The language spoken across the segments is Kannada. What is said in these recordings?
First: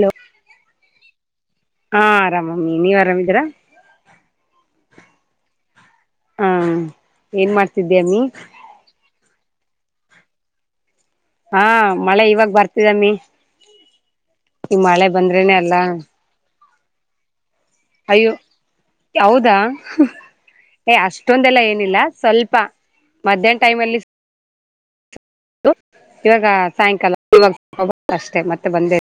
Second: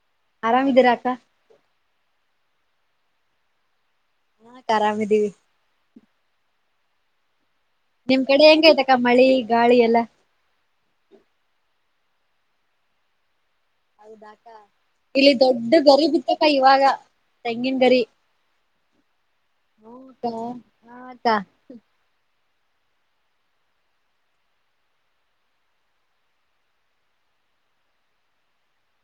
ಹಲೋ. ಆರಾಮ್ ಇದೀರಾ ಅಕ್ಕ. ಹಾ ಆರಾಮಮ್ಮಿ ನೀವ್ ಆರಾಮಿದೀರಾ. ಆರಾಮದೀವಿ. ಹಾ- ಏನ್ ಮಾಡ್ತಿದ್ದೇ. ನಿಮ್ ಕಡೆ ಹೆಂಗ ಐತಕ್ಕ ಮಳಿ ಗಾಳಿ ಎಲ್ಲಾ. ಹಾ ಮಳೆ ಇವಾಗ ಬರ್ತಿದಮ್ಮಿ. ಹೌದಾಕ ಈ ಮಳೆ ಇಲ್ಲಿ ಬಂದ್ರೇನೆ ದೊಡ್ಡ ಅಲ್ಲ ಗರಿ ಬಿತ್ತಕ್ಕ ಇವಾಗ ತೆಂಗಿನ ಗರಿ. ಅಯ್ಯೋ ಹೌದಾ ಹೌದಾ ಏ ಹಾ ಅಕ್ಕ ಅಷ್ಟೊಂದೆಲ್ಲ ಏನಿಲ್ಲ. ಸ್ವಲ್ಪ ಮಧ್ಯಾಹ್ನ ಟೈಮಲ್ಲಿ. ಇವಾಗ ಸಾಯಂಕಾಲ ಅಷ್ಟೇ ಮತ್ತೆ ಬಂದೇ.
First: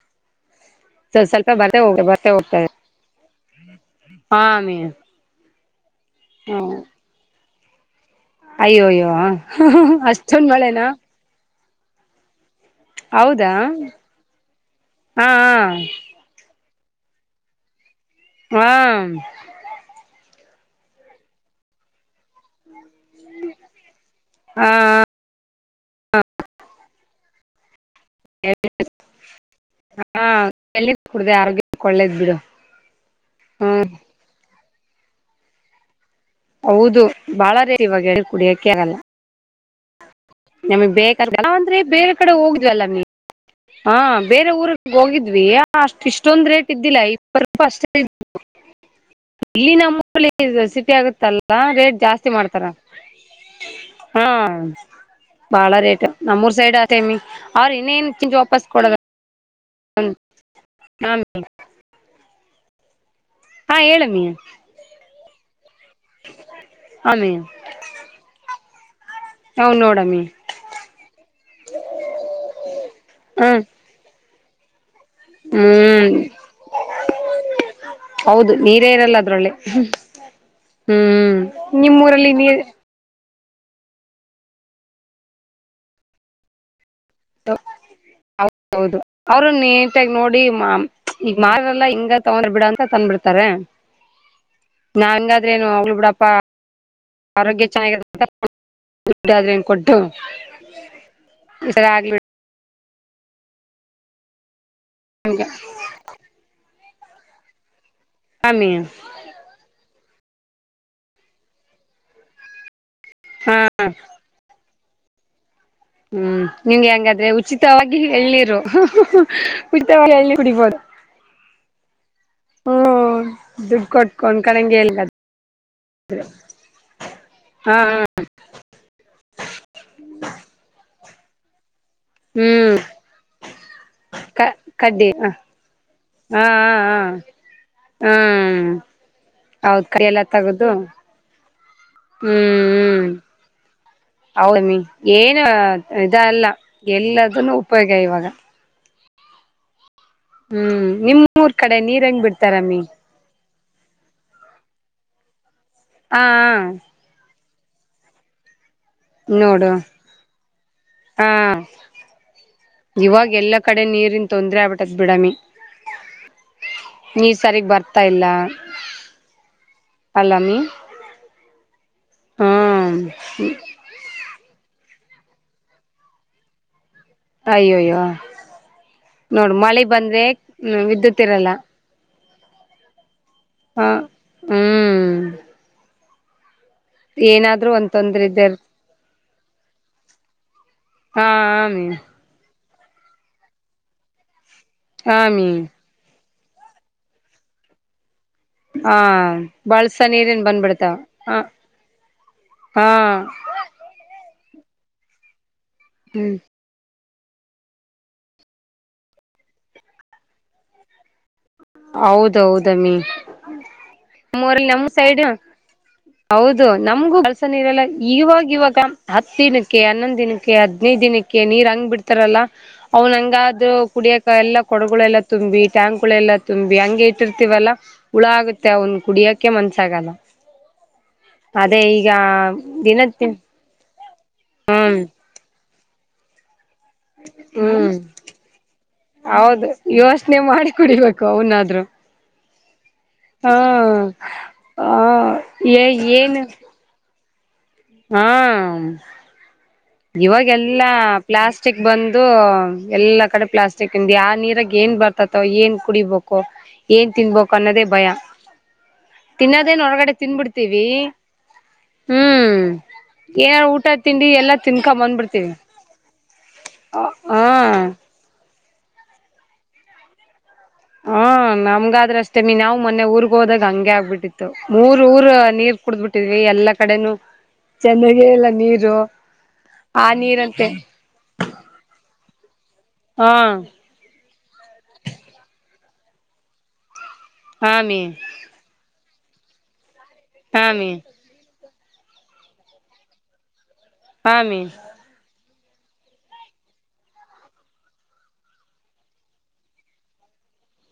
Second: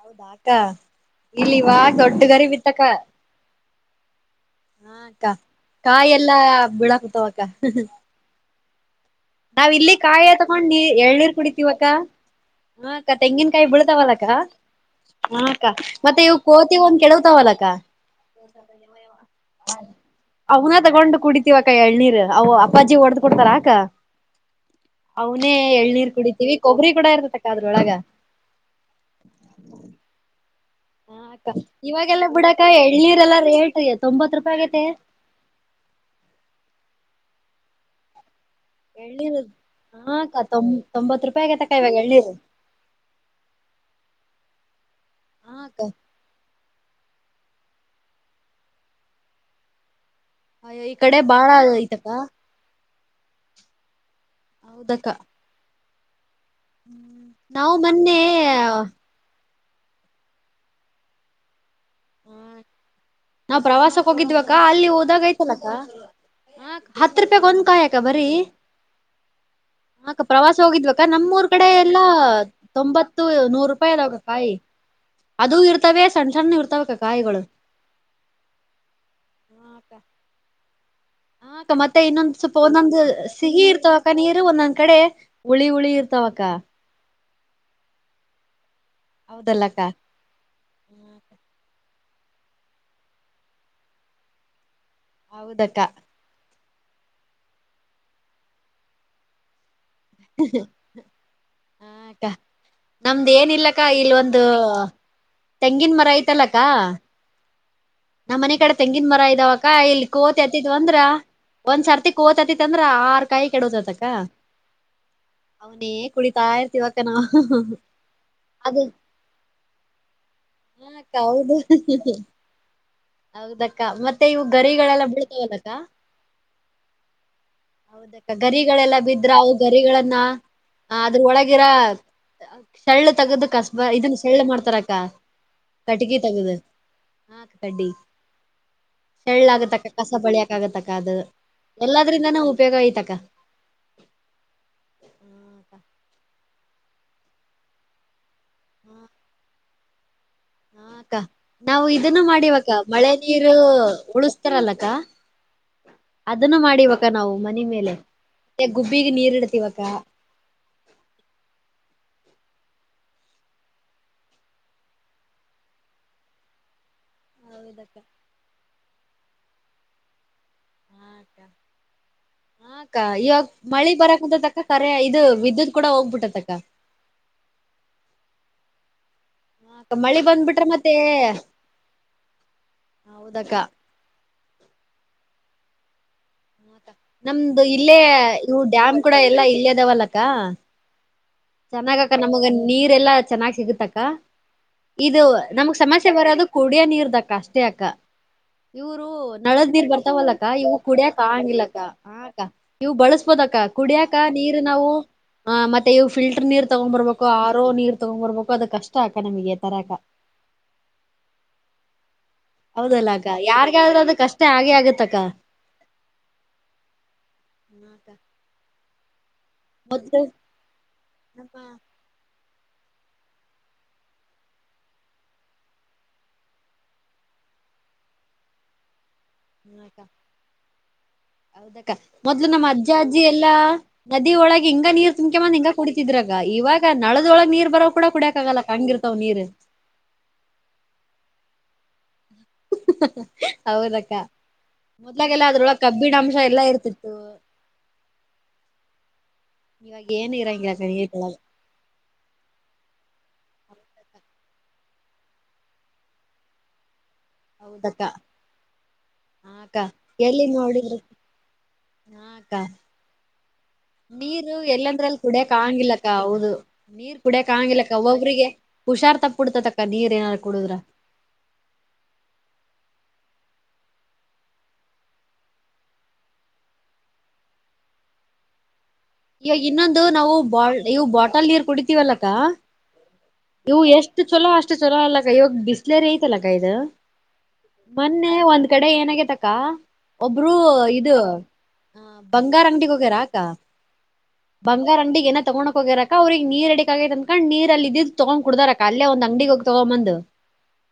ಹೌದಾಕ ಸ್ವಲ್ಪ ಇಲ್ಲಿ ಇವ ಬರ್ತೆ ಹೋಗ ದೊಡ್ಡ ಬರ್ತೆ ಗರಿ ಹೋಗ್ತದೆ ಬಿತ್ತಕ್ಕ. ಹಾ ಅಮ್ಮಿ ಹಾ ಅಕ್ಕ ಕಾಯ ಎಲ್ಲಾ ಹ್ಮ ಬಿಲಕತ್ವಕ್ಕ. ಅಯ್ಯೋ ಯ್ಯೋ. ನಾವ್ ಇಲ್ಲಿ ಕಾಯ ತಗೊಂಡ್ ಎಳನೀರು ಕುಡಿತವಿ. ಹೌದಾ ತೆಂಗಿನಕಾಯ ಬಿಳತವ್ವಲಕ್ಕ ಹಾ ಅಕ್ಕ ಮತ್ತೆ ಇವು. ಕೋತಿ ಒಂದು ಕೆಡ್ತವಲ್ಲಕ್ಕ. ಹಾ ಹಾ ಅವನ ತಗೊಂಡು ಕುಡಿತೀವ ಕ ಎಳ್ನೀರ್ ಅವ ಅಪ್ಪಾಜಿ ಹೊಡ್ದ್ ಕೊಡ್ತಾರಾಕ. ಹಾ- ಅವನೇ ಎಳ್ನೀರ್ ಕುಡಿತೀವಿ ಕೊಬ್ಬರಿ ಕೂಡ ಇರ್ತತಕ್ಕ ಅದ್ರೊಳಗ. [inaudible] ಹಾ ಎಲ್ಲಿ ಹಾ ಕುಡ್ದ ಅಕ್ಕ ಆರೋಗ್ಯ ಒಳ್ಳೇದ್ ಇವಾಗೆಲ್ಲ ಬಿಡು ಬಿಡಕ್ಕ ಎಳ್ನೀರೆಲ್ಲಾ ಹ್ಮ. ರೇಟ್ ತೊಂಬತ್ ರೂಪಾಯಿ ಆಗೇತೆ ಹೌದು ಬಾಳ ರೇ ಇವಾಗ ಕುಡಿಕೆ ಆಗಲ್ಲ. ಎಳ್ಳರು ಹಾಕ್ಕ ತುಂಬತ್ತು ರೂಪಾಯಿ ರೂಪಾಯಿ ಆಗತಕ್ಕ ಇವಾಗ ಎಳ್ಳಿರು. ಲ್ಲ ಹ ಬೇರೆ ಊರ್ ಹೋಗಿದ್ವಿ ಹಾ ಅಕ್ಕ ಅಷ್ಟ ಇಷ್ಟೊಂದು ರೇಟ್. ಇದ್ದಿಲ್ಲ ಇಪ್ಪತ್ತು ರುಪಾಯಿ ಅಷ್ಟೇ ಇದ್ದವು ಇಲ್ಲಿ. ಫುಲ್ ಇದ ಅಯ್ಯೋ ಸಿಟಿ ಈ ಕಡೆ ಬಾಳ ಆಗುತ್ತಲ್ಲ ರೇಟ್ ಐತಕ್ಕ ಜಾಸ್ತಿ ಮಾಡ್ತಾರ. [inaudible] ಹಾ ಹೌದಕ್ಕ ಬಾಳ ರೇಟ್ ನಮ್ಮೂರ್ ಸೈಡ್ ಅದೇ ಅಮ್ಮಿ ಅವ್ರ ನಾವು ಇನ್ನೇನ್ ಮೊನ್ನೆ ಚಿಂಜ ವಾಪಸ್ ಕೊಡಲ್ಲ. [inaudible] ಹಲೋ ಹಾ ಮೇಡಂ? [inaudible] ನಾವ ಪ್ರವಾಸಕ್ ಹೇಳಮ್ಮಿ ಹೋಗಿದವ ಅಕ್ಕಾ ಅಲ್ಲಿ ಹೋದಾಗ ಐತಲಕ್ಕ ಹತ್ತ ಆಮಿ ರೂಪಾಯಿಗ ಒಂದ್ ಕಾಯಿ [inaudible] ಕಬರಿ. [inaudible] ಅವ್ ನೋಡಮ್ಮಿ ಮತ್ತ ಪ್ರವಾಸ ಹೋಗಿದ್ವ ಅಕ್ಕಾ ನಮ್ಮೂರ್ ಕಡೆ ಎಲ್ಲಾ ತೊಂಬತ್ತು ಹ್ಮ್ ನೂರು [inaudible] ರೂಪಾಯಿ ಅದಾವ ಕಾಯಿ ಅದು ಇರ್ತವೆ ಹ್ಮ್ ಸಣ್ಣ ಸಣ್ಣ ಇರ್ತಾವ ಅಕ್ಕ ಕಾಯಿಗಳು [inaudible] ಹೌದು ನೀರೇ ಇರಲ್ಲ ಅದರಲ್ಲಿ ಹೂ [inaudible] ಹ ಅಕ್ಕ ಮತ್ತೆ ಇನ್ನೊಂದ್ ಸ್ವಲ್ಪ ಹೋದಂಗ [inaudible] ಸಿಹಿ ಇರ್ತವ ಅಕ್ಕ ನೀರು ಒಂದೊಂದ್ ಕಡೆ ಹುಳಿ ಹುಳಿ ಇರ್ತವ ಅಕ್ಕ. [inaudible] ತೋ ಹೌದ ಹೌದು ಅವರು ಹೌದಲ್ಲಕ್ಕ ನೀಟಾಗಿ ನೋಡಿ ಮಾ [inaudible] ಈಗ ಮಾರರೆಲ್ಲ ಇಂಗ ತಗೊಂಡ್ರ ಬಿಡ ಅಂತ ತಂದ ಬಿಡ್ತಾರೆ. [inaudible] ನನ್ನಗ ಆದರೆ ಏನು ಹೌದಕ್ಕ ಹೋಗಲಿ ಬಿಡಪ್ಪಾ. [inaudible] ಆರೋಗ್ಯ ಚೆನ್ನಾಗಿರುತ್ತೆ ತುಟ್ಟಿ ಆದರ ಏನ್ ಕೊಡ [inaudible] ಹ ಆಗ್ಲಿ ಬಿಡು ಅಕ್ಕಾ ನಮ್ದ ಏನಿಲ್ಲ ಅಕ್ಕಾ ಇಲ್ಲ ಒಂದು [inaudible] ಹಂಗ [inaudible] ತೆಂಗಿನ ಮರ ಐತಲ್ಲ ಅಕ್ಕಾ? [inaudible] ನಮ್ಮ ಮನೆ ಸ್ವಾಮಿ ಕಡೆ ತೆಂಗಿನ ಮರ ಇದಾವ ಅಕ್ಕಾ ಇಲ್ಲಿ ಕೋತಿ ಹತ್ತಿದ್ ಅಂದ್ರ ಒಂದ್ಸರ್ತಿ ಕೋತ ಹತ್ತಿದ್ [inaudible] ಹತ್ತಿತಂದರ ಆರ್ ಕಾಯಿ ಹಾ ಕೆಡೋತದ ಅಕ್ಕಾ. [inaudible] ಹೂ ನಿಮ್ಗೆ ನಾವು ಹೆಂಗಾದ್ರೆ ಉಚಿತವಾಗಿ ಎಳ್ನೀರ್ ಅದು ಉಚಿತವಾಗಿ ಎಳ್ನೀರು ಕುಡಿಬೋದು. [inaudible] [unintelligible] ಹ ಅಕ್ಕ ಹೌದು? [inaudible] [unintelligible] ಹೂ ಹೌದಕ್ಕ ದುಡ್ಡು ಕೊಟ್ಟ ಮತ್ತೆ ಕೊಂಡ ಇವು ಕೊಂಡಂಗೆ ಗರಿಗಳೆಲ್ಲ ಹೇಳ್ತಾರೆ. ಬೀಳ್ತಾವಲ್ಲಕ್ಕ [inaudible] ಹಾ ಹ [inaudible] ಹೌದಕ್ಕ ಗರಿಗಳೆಲ್ಲ ಬಿದ್ರ ಅವ ಗರಿಗಳನ್ನ ಅದ್ರ ಒಳಗಿರ ಹ್ಮ್ [inaudible] ತೇಳ್ಳ ತಗದ ಕಸ್ಬ ಇದನ್ನ ಸಳ್ಳ ಕ ಮಾಡ್ತಾರ ಅಕ್ಕಾ ಕಡ್ಡಿ ಹ ಕಟ್ಟಿಗಿ ಹಾ ತಗದ. [inaudible] ಹಾ ಡಿ ಹಾ ಹ್ಮ್ ಸೇಳ್ಳ ಆಗುತ್ತ ಹೌದ್ ಅಕ್ಕಾ ಕೈ ಕಸ ಎಲ್ಲ ಬಳಿಯಕ ತಗದು ಆಗುತ್ತ ಅಕ್ಕಾ ಅದು. [inaudible] ಎಲ್ಲದ್ರಿಂದ ನಾ ಉಪಯೋಗ ಐತ ಅಕ್ಕಾ. [inaudible] [inaudible] ಅವ ನಿಂಗ ಏನ್ ಇದ ಅಲ್ಲ ಎಲ್ಲದನು ಉಪಯೋಗ ಇವಾಗ? [inaudible] ಹ [inaudible] ಹಾ ಹ್ಮ್ ಅಕ್ಕಾ ನಿಮ್ಮೂರ್ ಕಡೆ ನಾವು ನೀರ್ ಹೆಂಗ್ ಇದನ್ನು ಮಾಡಿವ ಅಕ್ಕ ಬಿಡ್ತಾರಮ್ಮಿ ಮಳೆ [inaudible] ನೀರು ಉಳಸ್ತಾರಲ್ಲ ಅಕ್ಕ ಹಾ ಅದನ್ನು ಮಾಡಿವ ಅಕ್ [inaudible] ಅಕ್ಕ ನಾವು ಮನೆ ಮೇಲೆ ಗುಬ್ಬಿಗೆ ನೀರ್ ಇಡ್ತಿವ ನೋಡು ಅಕ್ಕಾ. [inaudible] ಹಾ [inaudible] ಇವಾಗ ಎಲ್ಲಾ ಕಡೆ ನೀರಿನ್ ತೊಂದ್ರೆ ಆಗಬಿಟ್ಟದ ಬಿಡಮಿ. [inaudible] ನೀರ ಸರಿಗ್ ಹೌದಕ್ಕ ಬರ್ತಾ ಇಲ್ಲ ಅಲ್ಲಾ ಅಮಿ. [inaudible] ಹಾ ಅಕ್ಕ ಹಾ ಅಕ್ಕ ಇವಾಗ [inaudible] [unintelligible] ಮಳಿ ಬರಕ್ಕ ಕುಂತದ ಅಕ್ಕ ಕರೆ ಇದು ವಿದ್ಯುತ್ ಕೂಡ ಹೋಗಬಿಟ್ಟತ ಅಕ್ಕ. [inaudible] ಅಯ್ಯೋಯ್ಯೋ ನೋಡ ಮಳೆ ಮಳಿ ಬಂದ್ರೆ ಬಂದ್ಬಿಟ್ರ ಮತ್ತೆ ವಿದ್ಯುತ್ ಇರಲ್ಲ. [inaudible] ಹೌದ ಅಕ್ಕಾ? [inaudible] ಹಾ ಹೂ [inaudible] ನಮ್ದು ಏನಾದ್ರೂ ಒಂದ್ ಇಲ್ಲೇ ತೊಂದ್ರೆ ಇದ್ದೇ ಇರ್ ಇವು ಡ್ಯಾಮ್ ಕೂಡ ಎಲ್ಲಾ ಇಲ್ಲೇದಾವಲ್ಲ ಅಕ್ಕಾ? [inaudible] ಹಾ [inaudible] ಚೆನ್ನಾಗಕ ನಮಗ ನೀರೆಲ್ಲಾ ಚೆನ್ನಾಗ್ ಸಿಗತ್ತ ಅಕ್ಕಾ ಇದು ಆಮಿ ನಮಗ್ ಸಮಸ್ಯೆ ಬರೋದು. [inaudible] ಕುಡಿಯ ನೀರದ ಅಕ್ಕಾ ಅಷ್ಟೇ ಅಕ್ಕಾ. [inaudible] ಹಾ ಇವರು ನಳದ್ದ್ ನೀರ್ ಬಳ್ಸ ನೀರಿನ್ ಬರ್ತಾವಲ್ಲಕ್ಕ ಇವು ಬಂದ್ಬಿಡ್ತಾವ ಕುಡಿಯಾಕ ಹ ಆಂಗಿಲ್ಲಕ್ಕ ಹಾ ಅಕ್ಕಾ ಹಾ ಇವ್ ಬಳಸ್ಬೋದಕ್ಕಾ ಕುಡಿಯಾಕ ನೀರು ನಾವು ಮತ್ತೆ ಇವು ಹ್ಮ್ ಫಿಲ್ಟರ್ ನೀರ್ ತಗೊಂಡ್ ಬರ್ಬೇಕು ಆರೋ ನೀರ್ ತಗೊಂಡ್ ಬರ್ಬೇಕು ಅದ ಕಷ್ಟ ಅಕ್ಕಾ ನಮಗೆ ತರಾಕ. ಹೌದೌದಮ್ಮಿ ಹೌದಲ್ಲ ಅಕ್ಕ ಯಾರಿಗಾದ್ರೂ ಅದ [unintelligible] ಕಷ್ಟ ಮೊರಿಲಿ ಆಗೇ ನಮ್ಮ್ ಆಗತ್ತಕ್ಕ ಸೈಡ್ ಹೌದು ನಮಗು [unintelligible] ಇರಲ್ಲ ಹಾ ಅಕ್ಕ ಇವಾಗ ಇವಾಗ ಹತ್ತಿನ ಕ್ಕೆ ಹನ್ನೊಂದ್ ಮೊದ್ಲು ದಿನಕ್ಕೆ ಹದ್ನೈದ ದಿನಕ್ಕೆ ನಮ್ಮ ನೀರ್ ಹಂಗ್ ಬಿಡ್ತ ತರಲ್ಲ ಅವ್ನ್ ಹಂಗಾದ ಕುಡಿಯಕ ಎಲ್ಲಾ ಕೊಡಗುಳೆಲ್ಲ ತುಂಬಿ ಟ್ಯಾಂಕ್ ಗಳೆಲ್ಲ ತುಂಬಿ ಹಂಗೆ ಇಟ್ಟಿರ್ತವಲ್ಲಾ ಹುಳ ಆಗುತ್ತೆ ಅವನ್ ಕುಡಿಯಕೆ ಹಾ ಅಕ್ಕ ಮನ್ಸಾಗಲ್ಲ [inaudible] ಅದೇ ಹೌದಕ್ಕ ಈಗ ಮೊದ್ಲು ನಮ್ಮ್ ಅಜ್ಜಾ ಅಜ್ಜಿ ದಿನಕ್ಕೆ ಎಲ್ಲಾ ನದಿ ಒಳಗೆ ಹಿಂಗ ಹ್ಮ್ ನೀರ್ ತುಂಮಕೆ ಬಂದ್ ಹಿಂಗ ಕುಡಿತಿದ್ರಕ್ಕಾ ಇವಾಗ ನಳದೊಳಗ್ ನೀರ್ ಹ್ಮ್ ಬರೊವ್ ಕೂಡ ಕುಡಿಯಕ್ಕಾಗಲ್ಲ ಅಕ್ಕಾ ಹಂಗಿರ್ತಾವ ನೀರ್. ಹೌದು ಯೋಚನೆ ಮಾಡಿ ಕುಡಿಬೇಕು ಅವನಾದ್ರು ಹ ಹಾ. ಹೌದಕ್ಕ ಹ ಮೊದ್ಲಾಗೆಲ್ಲ ಅದ್ರೊಳ್ಗ ಕಬ್ಬಿಣಾಂಶ ಎಲ್ಲಾ ಇರ್ತಿತ್ತು ಹಾಂ ಇವಾಗ [unintelligible] ಏನು ಇರಂಗಿಲ್ಲಕ್ಕ ಇವಾಗೆಲ್ಲಾ ಪ್ಲಾಸ್ ನೀರ್ದೊಳಗ ಪ್ಲಾಸ್ಟಿಕ್ ಬಂದು ಎಲ್ಲಾ ಕಡೆ ಪ್ಲಾಸ್ಟಿಕ್ ಇಂದ ಆ ನೀರಾಗ ಏನ್ ಬರ್ತತೊ ಏನ್ ಕುಡಿಬೇಕೊ ಏನ್ ತಿನ್ಬೇಕು ಅನ್ನೋದೇ ಹೌದಕ್ಕ ಭಯಾ. ಹಾ ಅಕ್ಕ ತಿನ್ನದೇನ್ ಹೊರಗಡೆ ಎಲ್ಲಿ ತಿನ್ಬಿಡ್ತೀವಿ [unintelligible] ನೋಡಿದ್ರು ಹಾ ಅಕ್ಕ ಹ್ಮ್ ಏನಾರ್ ಊಟ ತಿಂಡಿ ಎಲ್ಲಾ ನೀರು ತಿನ್ಕೊ ಎಲ್ಲಂದ್ರಲ್ಲಿ ಬಂದ್ಬಿಡ್ತೀವಿ ಕೂಡಿಯಕ್ ಆಗಂಗಿಲಕ್ಕಾ ಹೌದು ನೀರ್ ಹ ಕುಡೆಕ ಆಗಂಗಿಲಕ್ಕಾ ಒಬ್ಬರಿಗೆ ಹುಷಾರ್ ತಪ್ಪಿಡ್ತತೆತಕ್ಕಾ ನೀರ್ ಏನಾರ ಕುಡುದ್ರ ಹ ನಮ್ಗಾದ್ರ ಅಷ್ಟೇನೇ ನಾವು ಮೊನ್ನೆ ಊರ್ಗ್ ಹೋದಾಗ ಹಂಗೆ ಆಗ್ಬಿಟ್ಟಿತ್ತು ಮೂರ್ ಊರ್ ನೀರ್ ಕುಡಬಿಟ್ಟಿದ್ವಿ ಎಲ್ಲಾ ಕಡೆನೂ ಚೆನ್ನಾಗೇ ಇಲ್ಲಾ ನೀರು. ಯ ಇನ್ನೊಂದು ಆ ನಾವು ನೀರಂತೆ ಬಾಳ್ ಇವು ಬಾಟಲ್ ನೀರ್ ಕುಡಿತೀವಲ್ಲಕ್ಕಾ ಹಾ. ಎಷ್ಟು ಚಲೋ ಅಷ್ಟು ಚೊಲೋ ಅಲ್ಲಕ್ಕಾ ಇವಾಗ ಬಿಸ್ಲೇರ್ ಐತಲ್ಲಕ್ಕ ಇದ ಹಾ [inaudible] ಮಿ ಮೊನ್ನೆ ಒಂದ್ ಒಂದ್ ಕಡೆ ಏನಾಗೇತಕ್ಕಾ ಒಬ್ಬರು ಹಾ ಮಿ ಇದ ಹ ಬಂಗಾರ ಅಂಗಡಿಗೆ ಹೋಗ್ಯಾರ ಅಕ್ಕಾ [inaudible] ಆಮೀನ್ ಬಂಗಾರ ಅಂಗಡಿಗ್ ಏನ ತಗೋಣಕ್ ಹೋಗ್ಯಾರ ಅಕ್ಕ ಅವ್ರಗ್ ನೀರ್ ಅಡಿಕ್ ಆಗೈಅಂದಕೊಂಡ್ ಅವರಿಗೆ ನೀರ್ ಡಿಕೆ ಆಗೆತಿ ಅನ್ಕೊಂಡ ನೀರ್ ಅಲ್ಲಿ ಇದ್ದಿದ ತಗೊಂಡ್ ಕುಡ್ದಾರ ಅಕ್ಕಾ ಅಲ್ಲೆ ಒಂದು ಅಂಗಡಿಗೋಗಿ ತೊಗೊಂಬಂದು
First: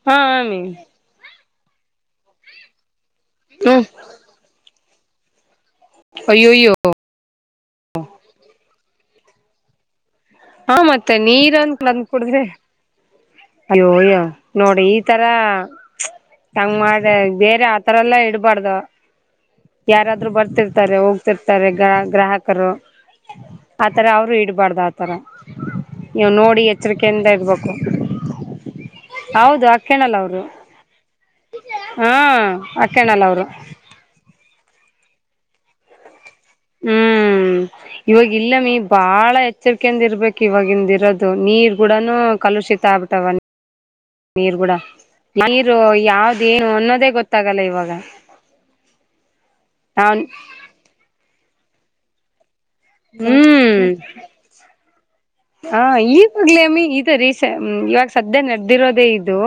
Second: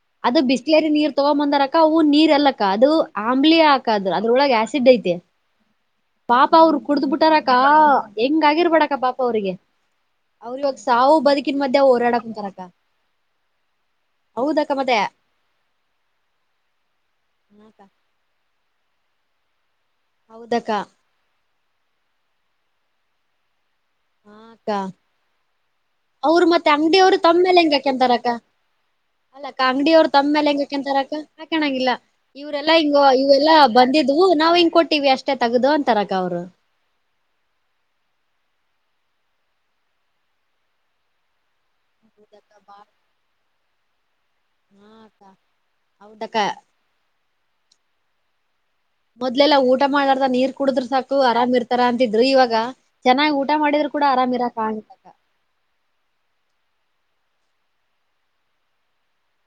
ಹಾ ಅದ ಆಮೀನ್ ಬಿಸ್ಲೇರಿ ನೀರ್ ತೊಂಬಂದಾರಕ್ಕ ಅವು ನೀರ್ ಅಲ್ಲಕ್ಕ ಅದು ಆಮ್ಲಿಯ ಹ್ಮ್ ಅಕ್ಕಾ ಅದ ಅದ್ರೊಳಗೆ ಆಸಿಡ್ ಐತೆ ಪಾಪಾ ಅಯ್ಯೋಯ್ಯೋ ಅವರು ಕುಡ್ದ್ ಬಿಟ್ಟಾರಕ್ಕಾ ಹೆಂಗ ಆಗಿರ್ಬೇಡಕ್ಕ ಪಾಪ ಅವ್ರೀಗೆ. ಅವ್ರ ಇವಾಗ ಸಾವು ಬದುಕಿನ ಮಧ್ಯೆ ಹೊರಾಡಾ [unintelligible] ಅಯ್ಯೋಯೊ ಹೌದಕ್ಕ ನೋಡ್ ಈ ತರಾ ತಂಗ್ ಮಾಡೆ ಬೇರೆ ಮತ್ತೆ ಆತರ ಎಲ್ಲಾ ಇಡ್ಬಾರ್ದ [inaudible] ಯಾರಾದ್ರು ಹೌದಕ್ಕ ಬರ್ತಿರ್ತಾರೆ ಹೋಗ್ ರ್ತಿರ್ತಾರೆ ಗ್ರಾಹಕರು ಆತರ ಅವರು ಇಡ್ಬಾರ್ದ ಆತ ಅವರು ಮತ್ತೆ ಅಂಗಡಿಯರು ಎಚ್ಚರಿಕೆಯಿಂದ ತಮ್ಮ್ ಮೇಲೆ ಇರ್ಬೇಕು ಹೆಂಗಾಕ್ಕೆಂತಾರಕ್ಕಾ. ಅಲ್ಲಕ್ಕಾ ಹೌದು ಅಂಗಡಿಯರ್ ಅವ್ರು ಅಕ್ಕಣಲ್ಲ ತಮ್ಮ ಅವರು ಮೇಲೆ ಹೆಂಗ ಹಾಕಂತಾರಕ್ಕ ಹಾಕಣಂಗಿಲ್ಲ ಹಾ ಇವ್ರರೆಲ್ಲಾ ಹಿಂಗ ಅಕ್ಕಣಲ್ಲ ಅವರು ಇವೆಲ್ಲಾ ಬಂದಿದ್ವು ನಾವ್ ಹಿಂಗ್ ಕೊಟ್ಟೀವಿ ಅಷ್ಟೇ ತಗದು ಅಂತರಕ್ಕಾ ಅವ್ರು ಹ್ಮ್ ಇವಾಗ ಇಲ್ಲಮಿ ಬಾಳ ಎಚ್ಚರಿಕೆಯಿಂದ್ ಇರ್ಬೇಕ್ ಇವಾಗಿಂದ ಇರೋದು. ನೀರ್ ಕೂಡನು ಹೌದಕ್ಕ ಕಲುಷಿತ ಬಾಳ್ ಆಬಿಟ್ಟಾವ [inaudible] ನೀರ್ ಕೂಡ ಹಾ ಅಕ್ಕ ನೀರು ಹೌದಕ್ಕ ಯಾವ್ದೇನು ಅನ್ನೋದೇ ಗೊತ್ತಾಗಲ್ಲ ಇವಾಗ. ಮೊದ್ಲೆಲ್ಲಾ ಊಟ ನಾನ್ ಮಾಡಲಾರ್ದ ನೀರ್ ಕುಡಿದ್ರ ಸಾಕು ಆರಾಮ್ ಇರ್ತಾರ ಅಂತಿದ್ರರು ಇವಾಗ ಚೆನ್ನಾಗ್ ಊಟ ಹ್ಮ್ ಮಾಡಿದ್ರು ಕೂಡ ಆರಾಮ್ ಇರಾಕ್ ಆಗಂಗಿಲ್. ಹಾ ಈವಾಗ್ಲೇಮ್ಮಿ ಇದ ರೀಸ ಇವಾಗ ಸದ್ಯ ನಡ್ದಿರೋದೇ ಇದು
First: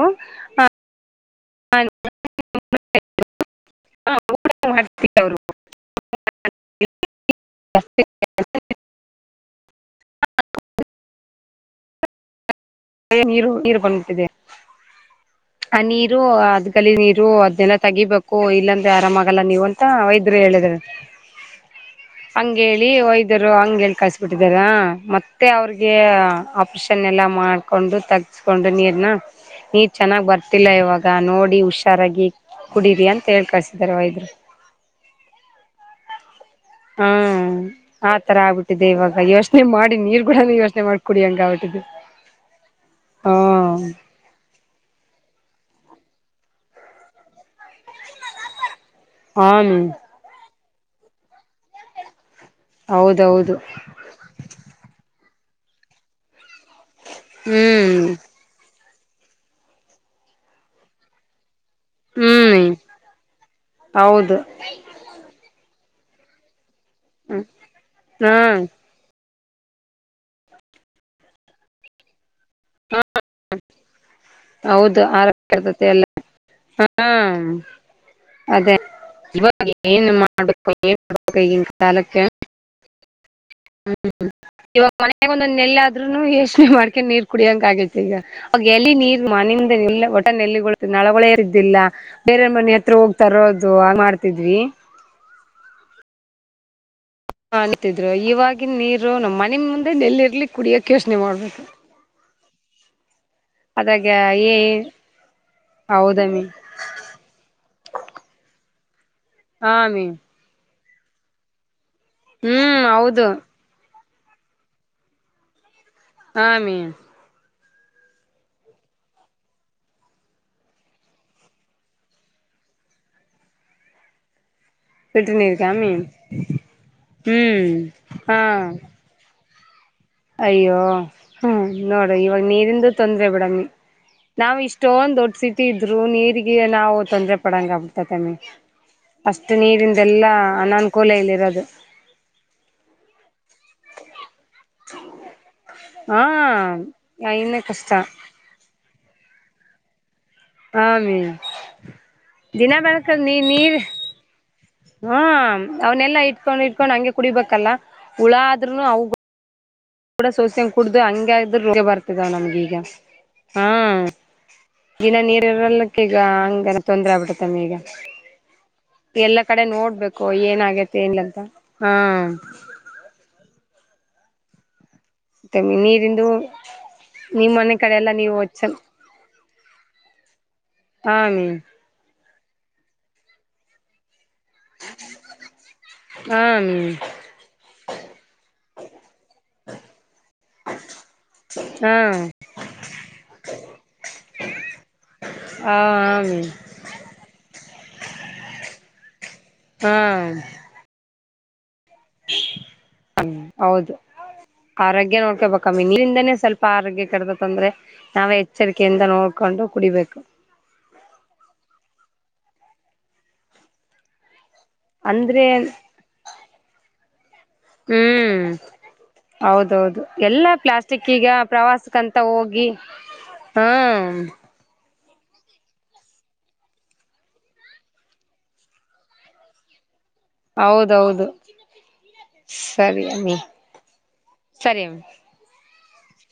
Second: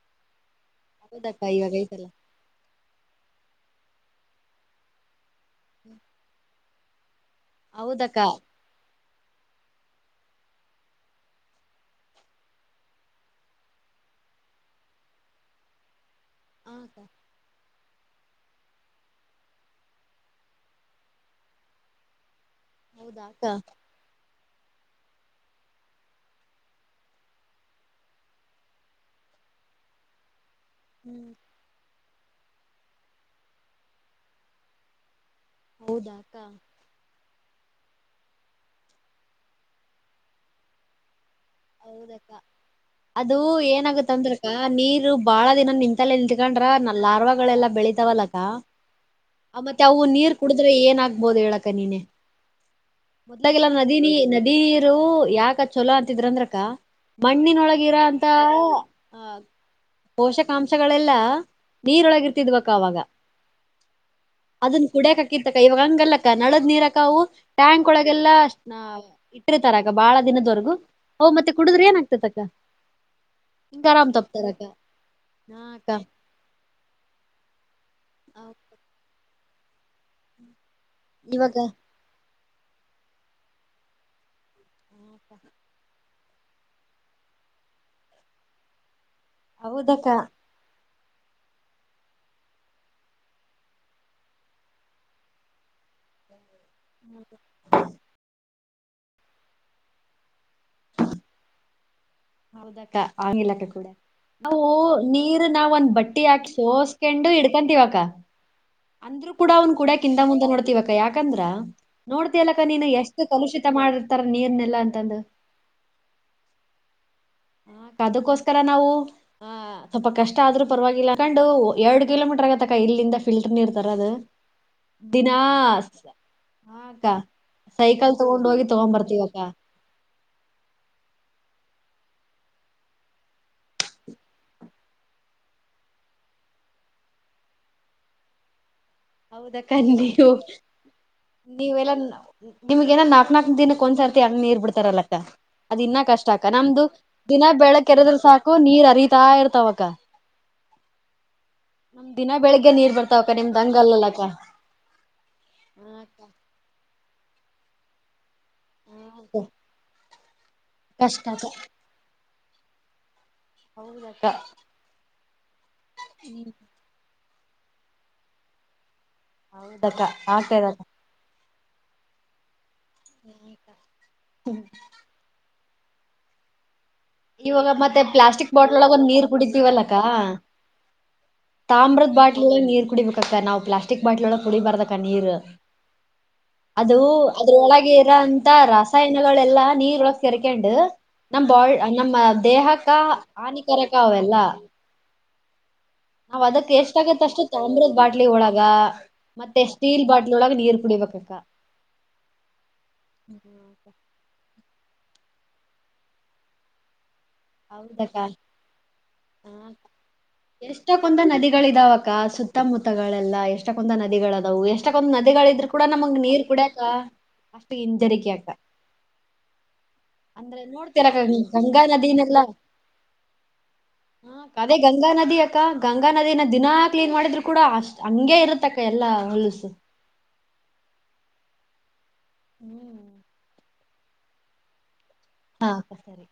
ಹೌದಕ್ಕಾ ಇವಾಗ ಐತಲ್ಲ. [unintelligible] [inaudible] ಹೌದಕ್ಕ. ನೀರು ನೀರು ಬಂದುಬಿಟ್ಟಿದ್ದೆ. ಆ ನೀರು ಹಾ ಅದ್ಕಲ್ಲಿ ಅಕ್ಕ ನೀರು ಅದ್ನೆಲ್ಲ ತೆಗಿಬೇಕು. ಓ ಇಲ್ಲಂದ್ರೆ ಆರಾಮ್ ಆಗಲ್ಲ ನೀವ ಅಂತ ವೈದ್ಯರು ಹೇಳಿದ್ರು ಅಂತೆ. ಹಂಗ ಹೇಳಿ ಹೌದಾ ಅಕ್ಕ ವೈದ್ಯರಿ ಹಂಗ ಹೇಳಿ ಕಳಿಸವ್ರೆ. ಬಿಟ್ಟಿದಾರ ಮತ್ತೆ ಅವ್ರಿಗೆ ಆಪ್ಷನ್ ಎಲ್ಲ ಮಾಡ್ಕೊಂಡು. [unintelligible] ಚೆನ್ನಾಗ್ ಬರ್ತಿಲ್ಲ ಇವಾಗ ಹ್ಮ್ ನೋಡಿ ಹುಷಾರಾಗಿ ಕುಡೀರಿ ಅಂತ ಹೇಳ್ ಕಳ್ಸಿದಿದ್ದಾರೆ ವೈದ್ರು. [inaudible] ಹ್ಮ ಆತರ ಆಗ್ಬಿಟ್ಟಿದೆ ಇವಾಗ ಯೋಚನೆ ಮಾಡಿ ನೀರ್ ಕೂಡ ಯೋಚನೆ ಮಾಡ್ಕ ಕುಡಿ ಹಂಗ ಅವ. ಹೌದಕ್ಕ ಅದು ಏನಾಗತ್ತ ಅಂದ್ರೆ. ಅ ನೀರು ಬಾಳ ದಿನ ನಿಂತಲ್ಲ ನಿಲ್ತ್ಕೊಂಡ್ರ ಲಾರ್ವಾಗಗಳೆಲ್ಲಾ ಬೆಳಿತಾವಲ್ಲಕ್ಕ. ಹನು ಮತ್ತೆ ಅವು ನೀರ್ ಕುಡ್ರೆ ಏನಾಗಗ್ಬೋದು ಹೇಳಕ ನೀನೆೇ. ಹೌದೌದು ಮೊದಲಾಗಲ್ಲಾ ನದಿನಿ ನದಿ. ನದಿ ನೀರು ಯಾಕ ಚೊಲೋ ಅಂತಿದ್ರ ಅಂದ್ರಕ ಮಣ್ಣಿನೊಳಗಿರ ಹ್ಮ್ ಅಂತ. ಪೋಷಕಾಂಶಗಳೆಲ್ಲಾ. ಹ್ಮ್ ನೀರೊಳಗಿರ್ತಿದ್ವಕ ಅವಾಗ ಹೌದು ಅದನ್. ಕುಡಿಯಕಕಿತ್ತಕ್ಕ ಇವಾಗ ಹಂಗಲ್ಲಕ್ಕ ನಳದ್ ನೀರಕ್ಕವು ಟ್ಯಾಂಕ್ ಒಳಗೆಲ್ಲ ಹಾ ಅ. ರ್ತಾರ ಅಕ್ಕ ಬಾಳ ದಿನದವರೆಗೂ ಅವು ಮತ್ತೆ ಕುಡುದ್ರ ಏನಾಗಗ್ತಕ್ಕ. ಹಾ ಹೌದು ಆರೋಗ್ಯ ಇರ್ತತಿ ಅಕ್ಕಾ ಎಲ್ಲ ಹಾ ಅದೇ ಈವಾಗ. [unintelligible] ಇವಾಗ ಹ್ಮ ಇವಾಗ ಮನೆಗೆ ಒಂದೊಂದು ನಲ್ಲಿ. ರು ಯೋಚನೆ ಮಾಡ್ಕೊಂಡ ನೀರ್ ಕುಡಿಯಂಗ ಆಗತೆ ಈಗ ಅವ ಎಲ್ಲಿ ನೀರ್ ಮನಿಂದ ಹೌದಕ್ಕ ಒಟ್ಟನಲ್ಲಿ ನಲ್ಲಿಗಳು. ನಳವಳಿದ್ದಿಲ್ಲ ಬೇರೆಯವ ಮನೆ ಹತ್ರ ಹೋಗಿ ತರೋದು ಹಾಗ ಮಾಡ್ತಿದ್ವಿ [inaudible] ಹ ಅಂತಿದ್ರು ಇವಾಗಿನ ನೀರು ನಮ್ಮ್ ಮನೆ ಮುಂದೆ ನೆಲ್ಲಿರ್ಲಿ ಕುಡಿಯಕ್ ಯೋಚನೆ ಮಾಡ್ಬೇಕು. ಹೌದಕ್ಕ ಆಗ್ಲಕ್ಕ ಕೂಡ ಅದಾಗ ಏ ನಾವು ನೀರ್ ನಾವ ಒಂದ್ ಬಟ್ಟಿ ಹೌದಮ್ಮಿ ಹಾಕಿ. ಕೆಂಡು ಇಡ್ಕಂತೀವ ಅಂದ್ರು ಕೂಡ ಹಾ ಅವ್ನ್ ಕೂಡಿಯಾಕ್ ಅಮ್ಮಿ ಹಿಂದೆ ಮುಂದೆ ನೋಡ್ತಿವಕ್ಕ ಯಾಕ. ಯಾಕಂದ್ರ ನೋಡ್ತಿಲಕ್ಕ ಹ್ಮ್ ನೀನು ಎಷ್ಟು ಹೌದು ಕಲುಷಿತ ಮಾಡಿರ್ತಾರ ನೀರ್ನೆಲ್ಲಾ ಅಂತಂದು. ಹಾ ಮೀ. ಅದಕ್ಕೋಸ್ಕರ ನಾವು. ಸ್ವಲ್ಪ ಕಷ್ಟ ಆದ್ರೂ ಪರವಾಗಿಲ್ಲಕಂಡು ಎರಡ್ ಕಿಲೋಮೀಟರ್ ಆಗತಕ್ಕ ಇಲ್ಲಿಂದ ಫಿಲ್ಟರ್ ನೀರ್ ತರ ಅದು. ಫಿಲ್ಟರ್ ನೀರ್ಗ ಮೀ ಹಾ ಹು ಹ್ಮಾ. ಬರ್ತಿವಕ್ಕ. ಅಯ್ಯೋ ನೋಡ ಇವಾಗ ನೀರಿಂದು ತೊಂದ್ರೆ ಬಿಡಮೀ. ನಾವ್ ಇಷ್ಟೊಂದ ದೊಡ್ಡ ಸಿಟಿ ಇದ್ರು ನೀರಿಗೆ ನಾವು ತೊಂದ್ರೆ ಪಡಾಂಗ ಆಬಿಬಿಟ್ಟಯ್ತಾಮಿ. ಅಷ್ಟು ಹೌದಕ್ಕ ನೀರಿಂದೆಲ್ಲಾ ಅನನುಕೂಲ ಇಲಿರೋದು. ಎಲ್ಲಾ. ನಿಮ್ಗ ನಾಕ್ ನಾಕ್ ದಿನಕ್ಕ ಒಂದ್ಸರ್ತಿ ನೀರ್ ಬಿಡ್ತಾರಲ್ಲಕ್ಕಾ. ಅದ್ ಇನ್ನ ಹಾ ಕಷ್ಟ ಅಕ್ಕ ನಮ್ದು ದಿನ ಇನ್ನ ಕಷ್ಟ ಬೆಳಕ್ ಎರದ್ರ ಸಾಕು ನೀರ್ ಅರಿತಾ ಇರ್ತಾವಕ್ಕ. ಆಮಿ ನಮ ದಿನ ಬೆಳಿಗ್ಗೆ ನೀರ್ ಬೆಳಕಲ್ ಬರ್ತಾವಕ್ಕ ನೀ ನಿಮ್ದ ಹಂಗ ನೀರ್ ಅಲ್ಲಲ್ಲಕ್ಕ. ಹಾ ಅವನೆಲ್ಲಾ ಇಟ್ಕೊಂಡ್ ಇಟ್ಕೊಂಡ್ ಹಂಗೆ ಕುಡಿಬೇಕಲ್ಲ ಹುಳಾದ್ರರುೂ ಅವ. ಕೂಡ ಸೋಸ್ಯಂಗ ಕುಡ್ದು ಕಷ್ಟ ಹಂಗ್ರರು ರೋಗ ಬರ್ತಿದಾವ ನಮ್ಗ ಈಗ. ಹಾ ಅಕ್ಕ ದಿನ ನೀರ್ ಇರಲ್ಲಕಿಗೆ ಹಂಗರ. ತೊಂದ್ರೆ ಆಬಿಡತ್ತೆಮ್ಮಿ ಈಗ ಎಲ್ಲ ಕಡೆ ಹೌದಕ್ಕ ನೋಡ್ಬೇಕು ಆಗ್ತದಕ್ಕ ಏನಗೆ. ತಿ ಇಲ್ಲ ಅಂತ. ಹು ತೇಂಬಗಿ ನೀರಿಂದು. ನಿಮ್ ಇವಾಗ ಮನೆ ಕಡೆ ಮತ್ತೆ ಎಲ್ಲಾ ನೀವು ಪ್ಲಾಸ್ಟಿಕ್ ಒಚ್ಚ ಬಾಟ್ಲ್ ಒಳಗ ಒಂದ ನೀರ್ ಕುಡಿತೀವಲ್ಲಕ್ಕಾ. ಹಾ ಅವಿ ತಾಮ್ರದ ಬಾಟ್ಲ ನೀರ್ ಕುಡಿಬೇಕ ಅಕ್ಕಾ ನಾವ ಪ್ಲಾಸ್ಟಿ. ಸ್ಟಿಕ್ ಬಾಟ್ಲ ಒಳ ಕುಡಿಬಾರದಕ್ಕಾ ನೀರ ಹಾ ಮಿ ಅದು. ಅದ್ರೊಳಗೆ ಇರೋಅಂತಾ ರಾಸಾಯನಗಳೆಲ್ಲಾ ನೀರೊಳಗ ಸೇರ್ಕೊಂಡ ನಮ್ಮ ಬಾಳ್. ಹಾ ನಮ್ಮ ದೇಹಕ್ಕ ಹಾನಿಕರಕ ಅವೆಲ್ಲಾ. ಆ ಆ ನಾವ ಅದಕ ಎಷ್ಟ ಆಗತ್ತ ಅಷ್ಟು ತಾಮ್ರದ ಬಾಟ್ಲಿ ಒಳಗ. ಮತ್ತೆ ಹಾ ಸ್ಟೀಲ್ ಬಾಟ್ಲ್ ಒಳಗೆ ನೀರು ಕುಡಿಬೇಕ್ಕಾ. ಹೌದು ಆರೋಗ್ಯ ನೋಕಡ್ಬೇಕಮ್ಮಿ ಇದರಿಂದಾನೆ ಸ್ವಲ್ಪ ಆರೋಗ್ಯ ಕಡದ ತೊಂದ್ರೆ ಹೌದಕ್ಕ ನಾವೆ ಎಚ್ಚರಿಕೆಯಿಂದ ಹ ನೋಡ್ಕೊಂಡು ಕುಡಿಬೇಕು. ಎಷ್ಟಕ್ಕೊಂದ ನದಿಗಳ ಇದಾವಕ್ಕ ಸುತ್ತಮುತ್ತಗಳೆಲ್ಲಾ ಎಷ್ಟಕ್ಕೊಂದ ನದಿಗಳದಾವು ಎಷ್ಟ. ಅಷ್ಟಕ್ಕೊಂದು ನದಿಗಳ ಅಂದ್ರೆ ಇದ್ರು ಕೂಡ ನಮಗ ನೀರ್ ಕುಡ್ಯಾಕ ಅಷ್ಟು ಹಿಂಜಿರಿಕೆ ಅಕ್ಕಾ. ಹೌದು ಹೌದು ಎಲ್ಲಾ ಪ್ಲಾಸ್ಟಿಕ್ ಅಕ್ಕ ಈಗ ಗಂಗಾ ಪ್ರವಾಸಕ್ಕಂತ ನದಿನೆಲ್ಲಾ ಹೋಗಿ. ಗಿ ಹ ಹ ಅದೇ ಗಂಗಾ ನದಿ ಅಕ್ಕಾ ಗಂಗಾ ನದಿನ ದಿನಾ ಕ್ಲೀನ್ ಮಾಡಿದ್ರು ಕೂಡ ಅಷ್ಟ್ ಹಂಗೆ ಇರತ್ತ ಅಕ್ಕಾ ಎಲ್ಲಾ ಹೋಲುಸು. ಹೌದು ಹೌದು ಸರಿ ಅಮ್ಮಿ ಸರಿ ಅಮ್ಮಿ. ಹಾ ಸರಿ